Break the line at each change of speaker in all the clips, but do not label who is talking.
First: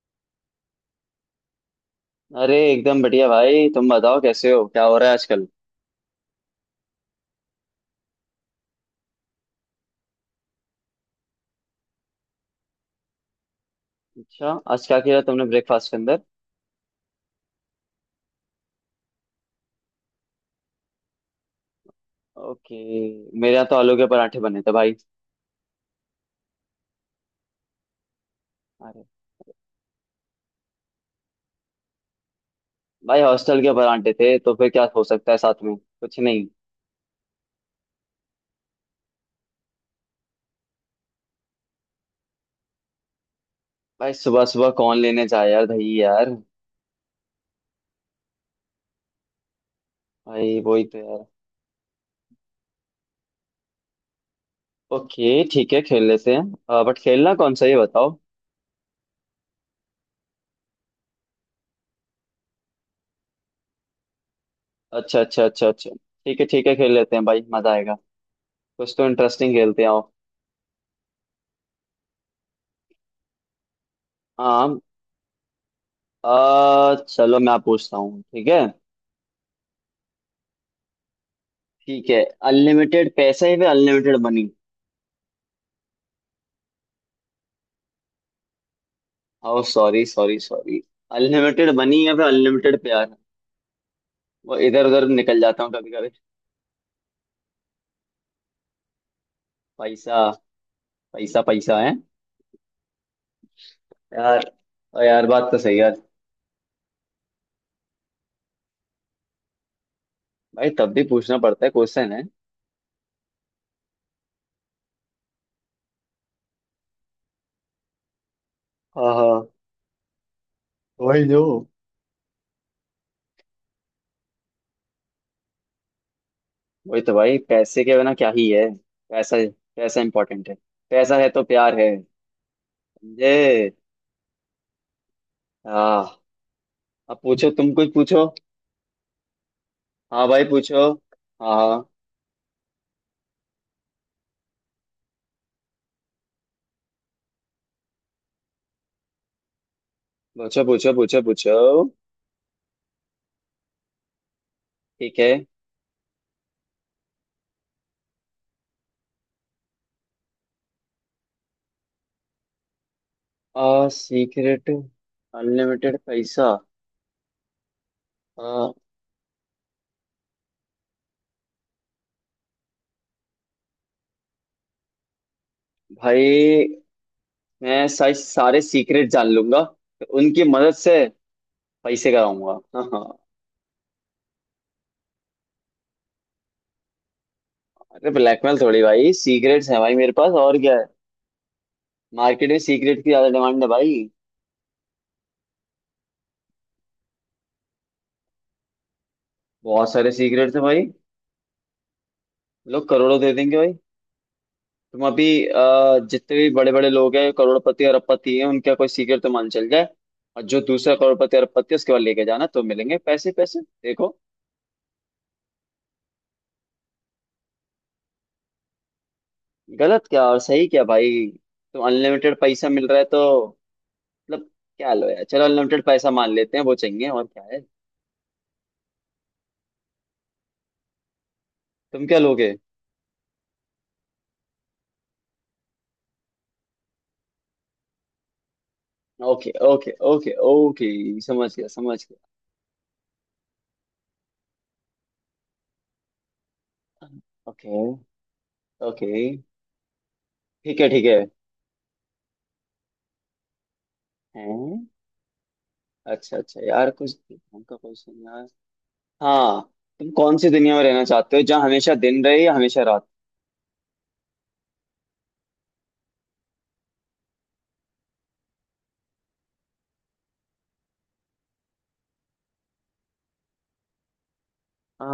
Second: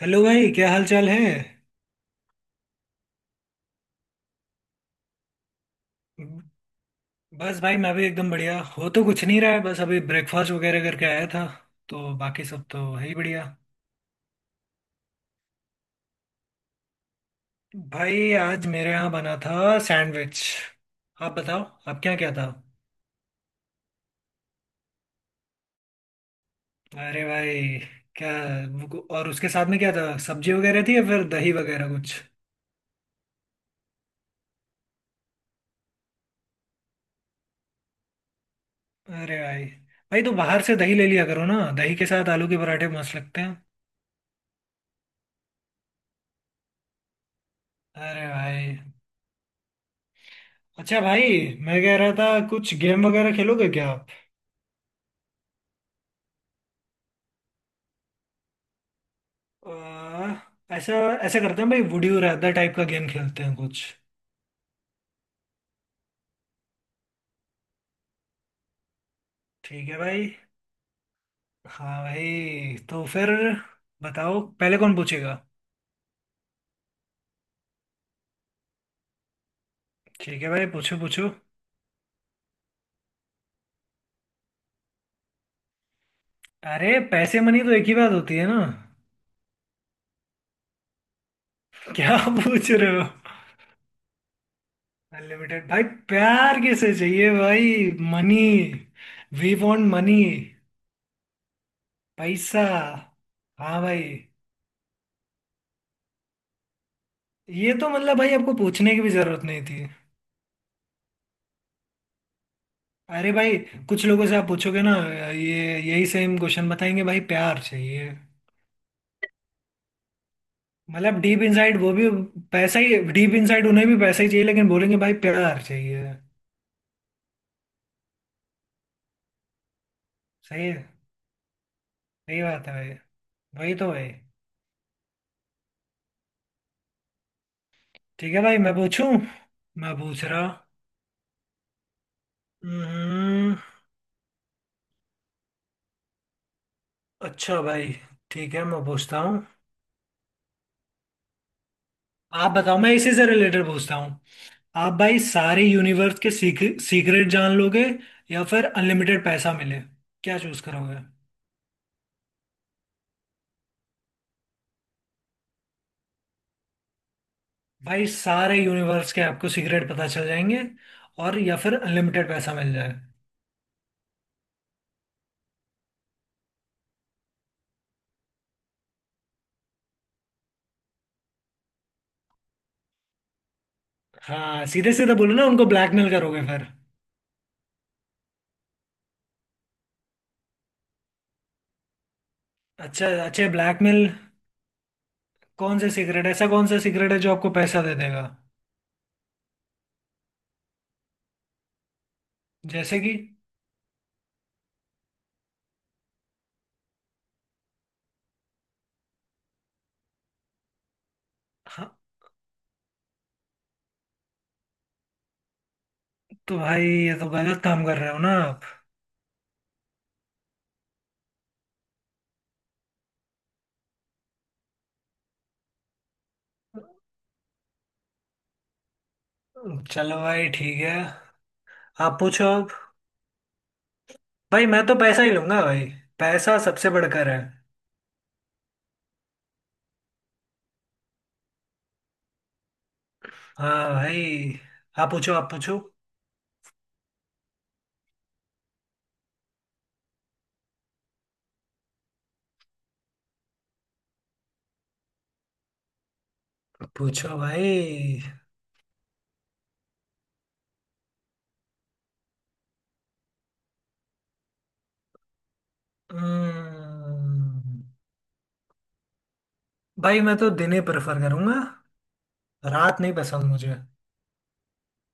Hello भाई, क्या हाल चाल है।
अरे एकदम बढ़िया भाई। तुम बताओ कैसे हो, क्या हो रहा है आजकल।
बस भाई मैं भी एकदम बढ़िया हो, तो कुछ नहीं रहा है। बस अभी ब्रेकफास्ट वगैरह करके आया था, तो बाकी सब तो है ही बढ़िया।
अच्छा, आज क्या किया तुमने ब्रेकफास्ट के अंदर।
भाई आज मेरे यहाँ बना था सैंडविच। आप बताओ, आप क्या क्या था।
ओके। मेरे यहाँ तो आलू के पराठे बने थे भाई।
अरे भाई, क्या।
अरे
और उसके साथ में क्या था, सब्जी वगैरह थी या फिर दही वगैरह कुछ।
भाई। हॉस्टल के पराठे थे तो फिर क्या हो सकता है, साथ में कुछ नहीं।
अरे भाई, भाई तो बाहर से दही ले लिया करो ना। दही के साथ आलू के पराठे मस्त लगते हैं।
भाई सुबह सुबह कौन लेने जाए यार दही यार।
अरे भाई,
भाई वही तो
अच्छा भाई,
यार।
मैं कह रहा था कुछ गेम वगैरह खेलोगे क्या आप।
ओके ठीक है, खेल लेते हैं, बट खेलना कौन सा ये बताओ।
आ, ऐसा ऐसा करते हैं भाई, वुड यू रैदर टाइप का गेम खेलते हैं कुछ।
अच्छा अच्छा अच्छा अच्छा। ठीक है ठीक है, खेल लेते हैं भाई मजा आएगा। कुछ तो इंटरेस्टिंग खेलते हैं
ठीक है
आओ।
भाई। हाँ भाई, तो फिर बताओ
हाँ।
पहले कौन पूछेगा।
चलो मैं पूछता हूँ, ठीक है।
ठीक है भाई, पूछो पूछो।
ठीक है। अनलिमिटेड पैसा है फिर अनलिमिटेड मनी।
अरे, पैसे मनी तो एक ही बात होती है ना।
Oh sorry sorry sorry. Unlimited money या
क्या
फिर
पूछ
अनलिमिटेड
रहे हो।
प्यार। वो इधर उधर निकल
अनलिमिटेड
जाता हूँ
भाई।
कभी कभी।
प्यार किसे चाहिए भाई, मनी। वी वांट
पैसा।
मनी।
पैसा पैसा है।
पैसा, हाँ भाई।
यार, और यार बात तो सही है यार।
ये तो मतलब भाई आपको पूछने की भी जरूरत नहीं थी।
भाई तब भी पूछना पड़ता है, क्वेश्चन है।
अरे भाई, कुछ लोगों से आप पूछोगे ना, ये यही सेम क्वेश्चन बताएंगे, भाई प्यार चाहिए।
हाँ हाँ।
मतलब
वही जो,
डीप इनसाइड वो भी पैसा ही, डीप इनसाइड उन्हें भी पैसा ही चाहिए, लेकिन बोलेंगे भाई प्यार चाहिए।
वही तो भाई पैसे के बिना क्या ही है। पैसा। पैसा इंपॉर्टेंट है।
सही है।
पैसा है तो प्यार है।
सही बात है भाई।
समझे।
वही तो भाई।
हाँ। अब पूछो, तुम कुछ पूछो।
ठीक है भाई, मैं पूछूं। मैं पूछ
हाँ भाई
रहा।
पूछो। हाँ हाँ।
हम्म। अच्छा भाई, ठीक है मैं पूछता हूँ।
पूछो पूछो पूछो पूछो।
आप बताओ, मैं इसी से रिलेटेड पूछता हूँ। आप
ठीक
भाई
है।
सारे यूनिवर्स के सीक्रेट जान लोगे या फिर अनलिमिटेड पैसा मिले, क्या चूज करोगे।
सीक्रेट, अनलिमिटेड पैसा।
भाई सारे
आ,
यूनिवर्स के आपको सीक्रेट पता चल जाएंगे, और या फिर अनलिमिटेड पैसा मिल जाए।
भाई मैं सारे सारे सीक्रेट जान लूंगा तो उनकी मदद से पैसे कराऊंगा। हाँ हाँ।
हाँ सीधे सीधे बोलो ना, उनको ब्लैकमेल करोगे फिर।
अरे ब्लैकमेल थोड़ी भाई, सीक्रेट्स हैं भाई मेरे पास और क्या है। मार्केट में सीक्रेट
अच्छा
की ज्यादा
अच्छा,
डिमांड है भाई।
ब्लैकमेल। कौन से सीक्रेट, ऐसा कौन सा सीक्रेट है जो आपको पैसा दे देगा।
बहुत सारे सीक्रेट्स हैं भाई। लोग
जैसे कि।
करोड़ों दे देंगे भाई। तुम अभी जितने भी बड़े बड़े लोग हैं करोड़पति और अरबपति हैं, उनका कोई सीक्रेट तो मान चल जाए और जो दूसरा करोड़पति अरबपति है उसके
हाँ,
बाद लेके जाना तो मिलेंगे पैसे। पैसे देखो।
तो भाई ये तो गलत काम कर रहे हो ना आप।
गलत क्या और सही क्या भाई। तो अनलिमिटेड पैसा मिल रहा है तो मतलब, क्या लो यार, चलो अनलिमिटेड पैसा मान लेते हैं, वो चाहिए और क्या है।
चलो भाई ठीक है,
तुम
आप
क्या
पूछो
लोगे।
अब। भाई मैं तो पैसा ही लूंगा भाई, पैसा सबसे बढ़कर है।
ओके ओके ओके ओके, समझ गया समझ गया।
हाँ भाई, आप पूछो आप पूछो।
Okay okay. ठीक है ठीक है। हैं। अच्छा अच्छा यार, कुछ
पूछो
दिमाग का
भाई।
क्वेश्चन यार। हाँ। तुम कौन सी दुनिया में रहना चाहते हो, जहाँ हमेशा दिन रहे या हमेशा रात।
हम्म। भाई मैं तो दिन ही प्रेफर करूंगा, रात नहीं पसंद मुझे।
आ,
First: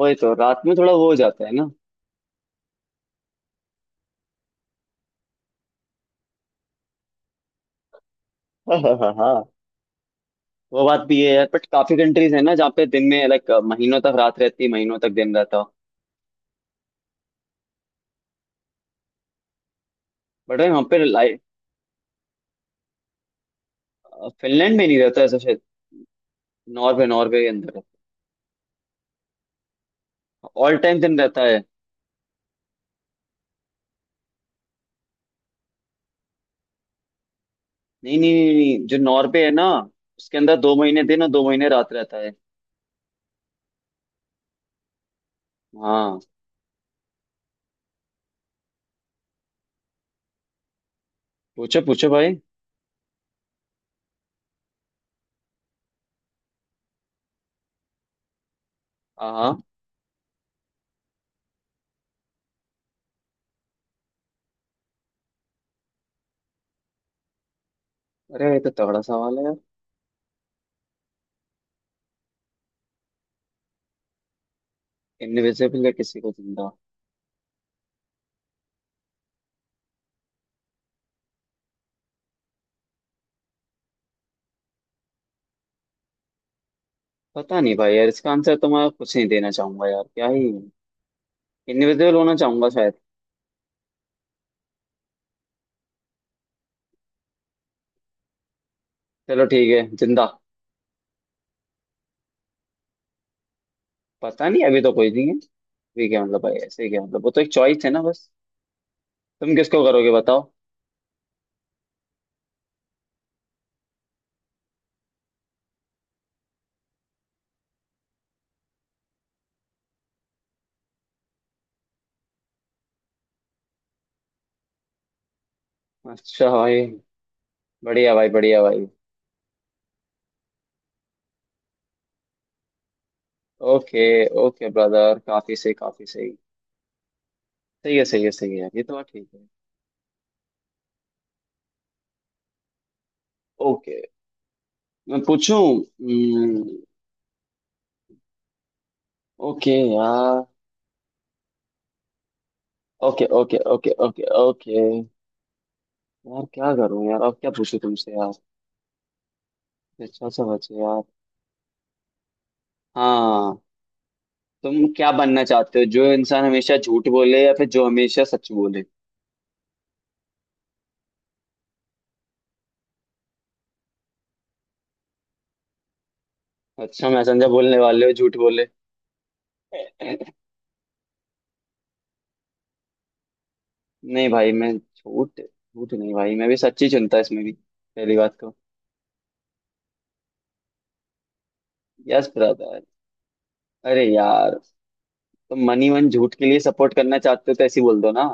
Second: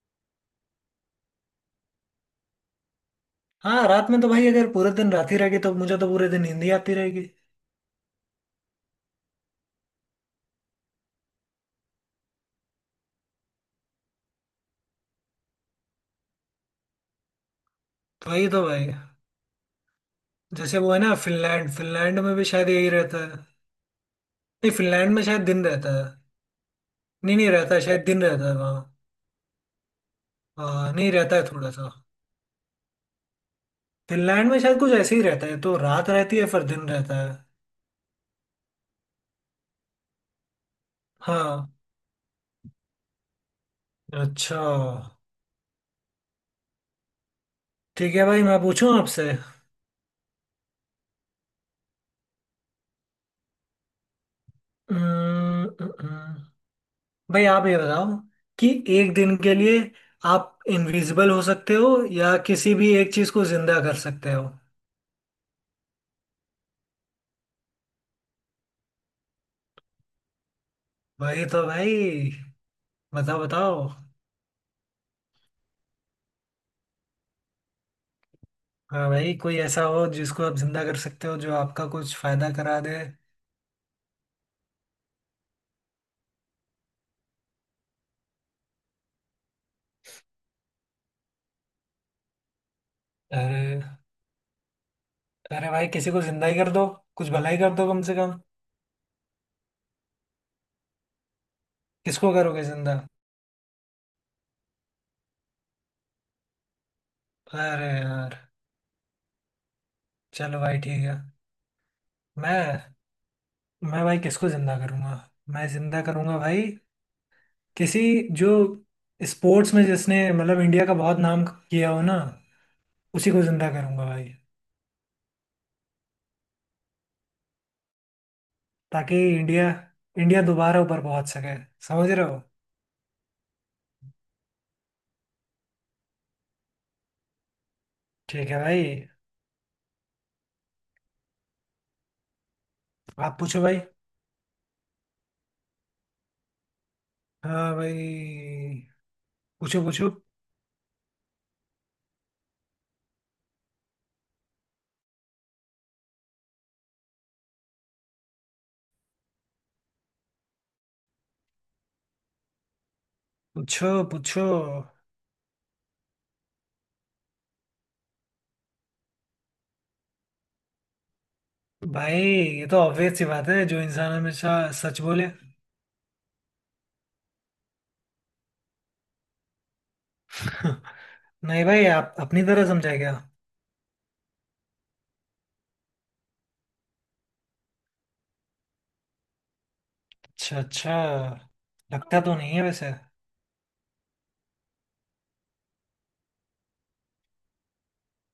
वही तो, रात में थोड़ा वो हो जाता है ना।
हाँ रात में तो भाई, अगर पूरे दिन रात ही रहेगी तो मुझे तो पूरे दिन नींद ही आती रहेगी।
हाँ हाँ हाँ। वो बात भी है यार, बट काफी कंट्रीज है ना जहाँ पे दिन में लाइक महीनों तक रात रहती, महीनों तक दिन रहता।
तो वही तो भाई।
बट भाई
जैसे
वहाँ
वो है
पे
ना
लाइट।
फिनलैंड, फिनलैंड में भी शायद यही रहता है। नहीं,
फिनलैंड में नहीं
फिनलैंड
रहता
में
ऐसा
शायद
शायद।
दिन रहता है।
नॉर्वे,
नहीं
नॉर्वे के
नहीं रहता
अंदर
है, शायद दिन रहता है वहाँ।
ऑल
हाँ,
टाइम
नहीं
दिन
रहता
रहता
है
है।
थोड़ा सा। फिनलैंड में शायद कुछ ऐसे ही रहता है, तो रात रहती है फिर दिन रहता है।
नहीं नहीं नहीं नहीं, जो नॉर्वे है ना उसके अंदर 2 महीने दिन और 2 महीने
हाँ,
रात रहता है।
अच्छा।
हाँ।
ठीक है भाई, मैं पूछूं आपसे।
पूछो पूछो भाई।
हम्म, हम्म, हम्म। भाई आप ये बताओ, कि एक
हाँ
दिन के
हाँ।
लिए आप इनविजिबल हो सकते हो या किसी भी एक चीज को जिंदा कर सकते हो।
अरे ये तो तगड़ा सवाल है यार।
वही तो भाई, बताओ बताओ।
इनविजिबल है किसी को जिंदा।
हाँ भाई, कोई ऐसा हो जिसको आप जिंदा कर सकते हो जो आपका कुछ फायदा करा दे।
पता नहीं भाई यार, इसका आंसर तो मैं कुछ नहीं देना चाहूंगा यार, क्या ही। इनविजिबल होना चाहूंगा शायद।
अरे, अरे भाई किसी को जिंदा ही कर दो, कुछ भलाई कर दो कम से कम।
चलो ठीक है जिंदा।
किसको करोगे जिंदा।
पता नहीं, अभी तो कोई नहीं है। ये क्या मतलब भाई, ऐसे क्या मतलब, वो तो एक चॉइस
अरे
है ना बस।
यार,
तुम किसको करोगे बताओ।
चलो भाई ठीक है। मैं मैं भाई किसको जिंदा करूंगा। मैं जिंदा करूंगा भाई, किसी जो स्पोर्ट्स में जिसने मतलब इंडिया का बहुत नाम किया हो ना, उसी को जिंदा करूंगा भाई।
अच्छा भाई, बढ़िया भाई बढ़िया भाई।
ताकि इंडिया, इंडिया दोबारा ऊपर पहुंच सके, समझ रहे हो।
ओके ओके ब्रदर, काफी सही काफी सही। सही है सही है
ठीक
सही
है
है, ये
भाई,
तो बात ठीक है।
आप पूछो भाई।
ओके मैं पूछूं। हम्म,
हाँ भाई,
ओके
पूछो पूछो
यार। Okay okay okay okay okay. यार क्या करूं यार, अब क्या पूछूं तुमसे यार। अच्छा सा बचे यार। हाँ।
पूछो पूछो।
तुम क्या बनना चाहते हो, जो इंसान हमेशा झूठ बोले या फिर जो हमेशा सच बोले।
भाई ये तो ऑब्वियस सी बात है, जो इंसान हमेशा सच बोले।
अच्छा, मैसेंजर बोलने वाले हो झूठ बोले।
नहीं भाई, आप अपनी तरह समझाए क्या।
नहीं भाई, मैं झूठ झूठ नहीं भाई, मैं भी सच्ची चुनता, इसमें भी पहली बात तो।
अच्छा अच्छा, लगता
यस
तो नहीं है
ब्रदर।
वैसे।
अरे यार, तुम मनी मन ही मन झूठ के लिए सपोर्ट करना चाहते हो तो ऐसे ही बोल दो ना।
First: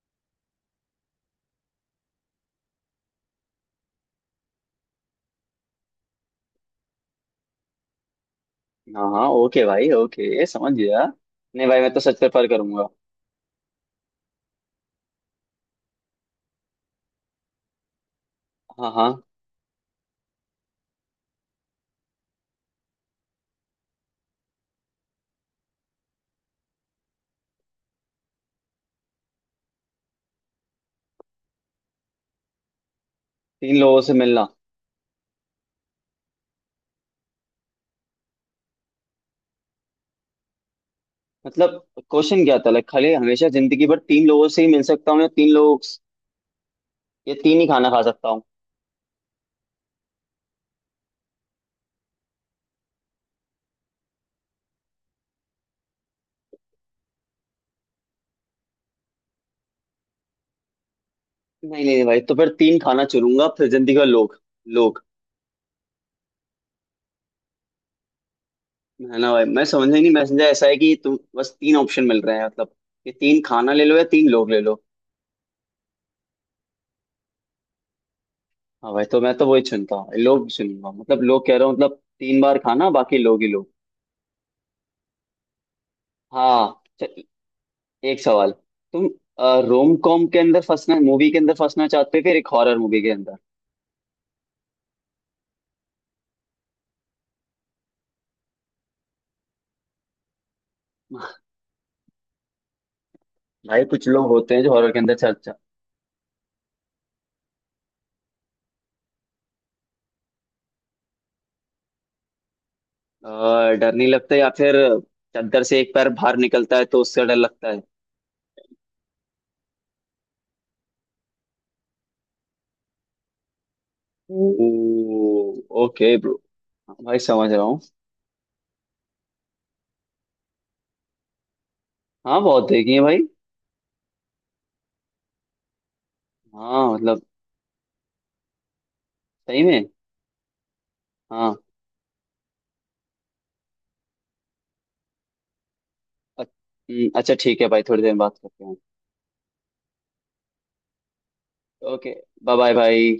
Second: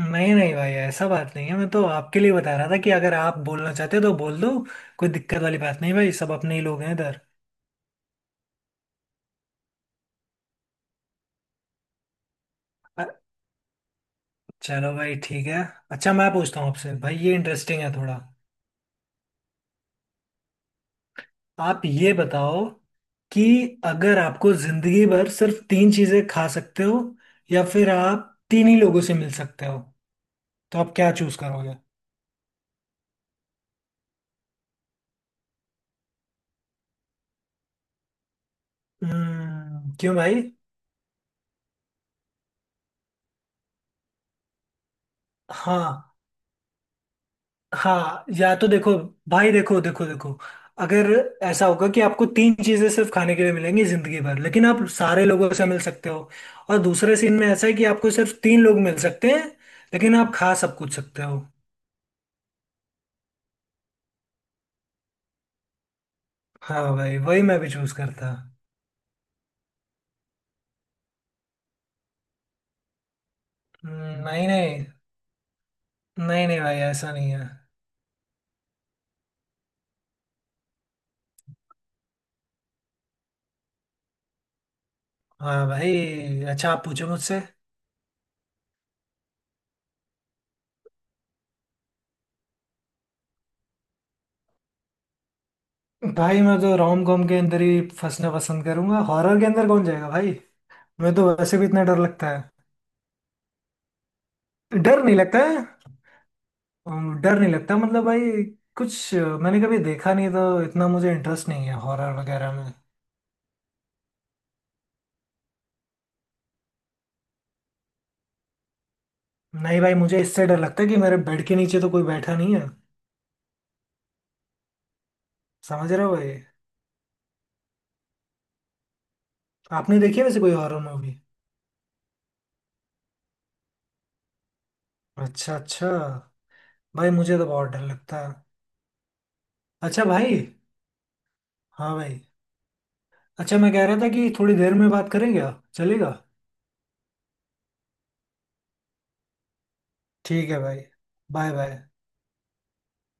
नहीं नहीं भाई, ऐसा बात नहीं है, मैं तो आपके लिए बता रहा था कि अगर आप बोलना चाहते हो तो बोल दो। कोई दिक्कत वाली बात नहीं भाई, सब अपने ही लोग हैं इधर।
हाँ हाँ ओके भाई, ओके समझ गया। नहीं भाई मैं तो सच प्रेफर करूंगा।
अ- चलो भाई ठीक है। अच्छा मैं पूछता हूँ आपसे भाई, ये इंटरेस्टिंग है थोड़ा।
हाँ हाँ।
आप ये बताओ कि अगर आपको जिंदगी भर सिर्फ तीन चीजें खा सकते हो, या फिर आप तीन ही लोगों से मिल सकते हो, तो आप क्या चूज करोगे।
तीन लोगों से मिलना।
हम्म, क्यों भाई।
मतलब क्वेश्चन क्या था, लाइक खाली हमेशा जिंदगी भर तीन लोगों से ही मिल सकता हूँ, या तीन लोग
हाँ
या तीन ही खाना खा
हाँ,
सकता हूँ।
या तो देखो भाई, देखो देखो देखो, अगर ऐसा होगा कि आपको तीन चीजें सिर्फ खाने के लिए मिलेंगी जिंदगी भर लेकिन आप सारे लोगों से मिल सकते हो, और दूसरे सीन में ऐसा है कि आपको सिर्फ तीन लोग मिल सकते हैं लेकिन आप खा सब कुछ सकते हो।
नहीं नहीं नहीं भाई तो फिर तीन खाना चुनूंगा, फिर जिंदगी भर लोग।
हाँ भाई, वही मैं भी चूज करता।
है ना भाई, मैं समझ ही नहीं, मैसेंजर ऐसा है कि तुम बस तीन ऑप्शन मिल रहे हैं, मतलब कि तीन खाना ले लो या तीन
नहीं
लोग ले लो।
नहीं, नहीं नहीं भाई ऐसा नहीं है।
हाँ भाई, तो मैं तो वही चुनता हूँ, लोग चुनूंगा मतलब, लोग कह रहा हूँ मतलब, 3 बार खाना, बाकी लोग ही लोग।
हाँ भाई, अच्छा
हाँ
आप पूछो मुझसे।
एक सवाल। तुम रोम कॉम के अंदर फंसना, मूवी के अंदर फंसना चाहते हो फिर एक हॉरर मूवी के अंदर।
भाई मैं तो रोम कॉम के अंदर ही फंसना पसंद करूंगा, हॉरर के अंदर कौन जाएगा भाई। मैं तो वैसे भी इतना डर लगता है।
भाई कुछ लोग होते हैं जो हॉरर के
डर
अंदर
नहीं लगता
चर्चा।
है, डर नहीं लगता मतलब भाई, मैंने कभी देखा नहीं तो इतना मुझे इंटरेस्ट नहीं है हॉरर वगैरह में।
अ, डर नहीं लगता, या फिर चादर से एक पैर बाहर निकलता है तो उससे डर लगता है।
नहीं भाई, मुझे इससे डर लगता है कि मेरे बेड के नीचे तो कोई बैठा नहीं है, समझ रहे हो
ओके
भाई।
ब्रो, भाई समझ रहा हूँ।
आपने देखी है वैसे कोई हॉरर मूवी।
हाँ बहुत देखी है भाई।
अच्छा अच्छा।
हाँ
भाई
मतलब।
मुझे तो बहुत डर लगता है।
सही में।
अच्छा भाई।
हाँ।
हाँ भाई। अच्छा मैं कह रहा था कि थोड़ी देर में बात करें, क्या चलेगा।
अ- अच्छा ठीक है भाई, थोड़ी देर में बात करते हैं।
ठीक है भाई, bye bye.
Okay. Bye bye भाई।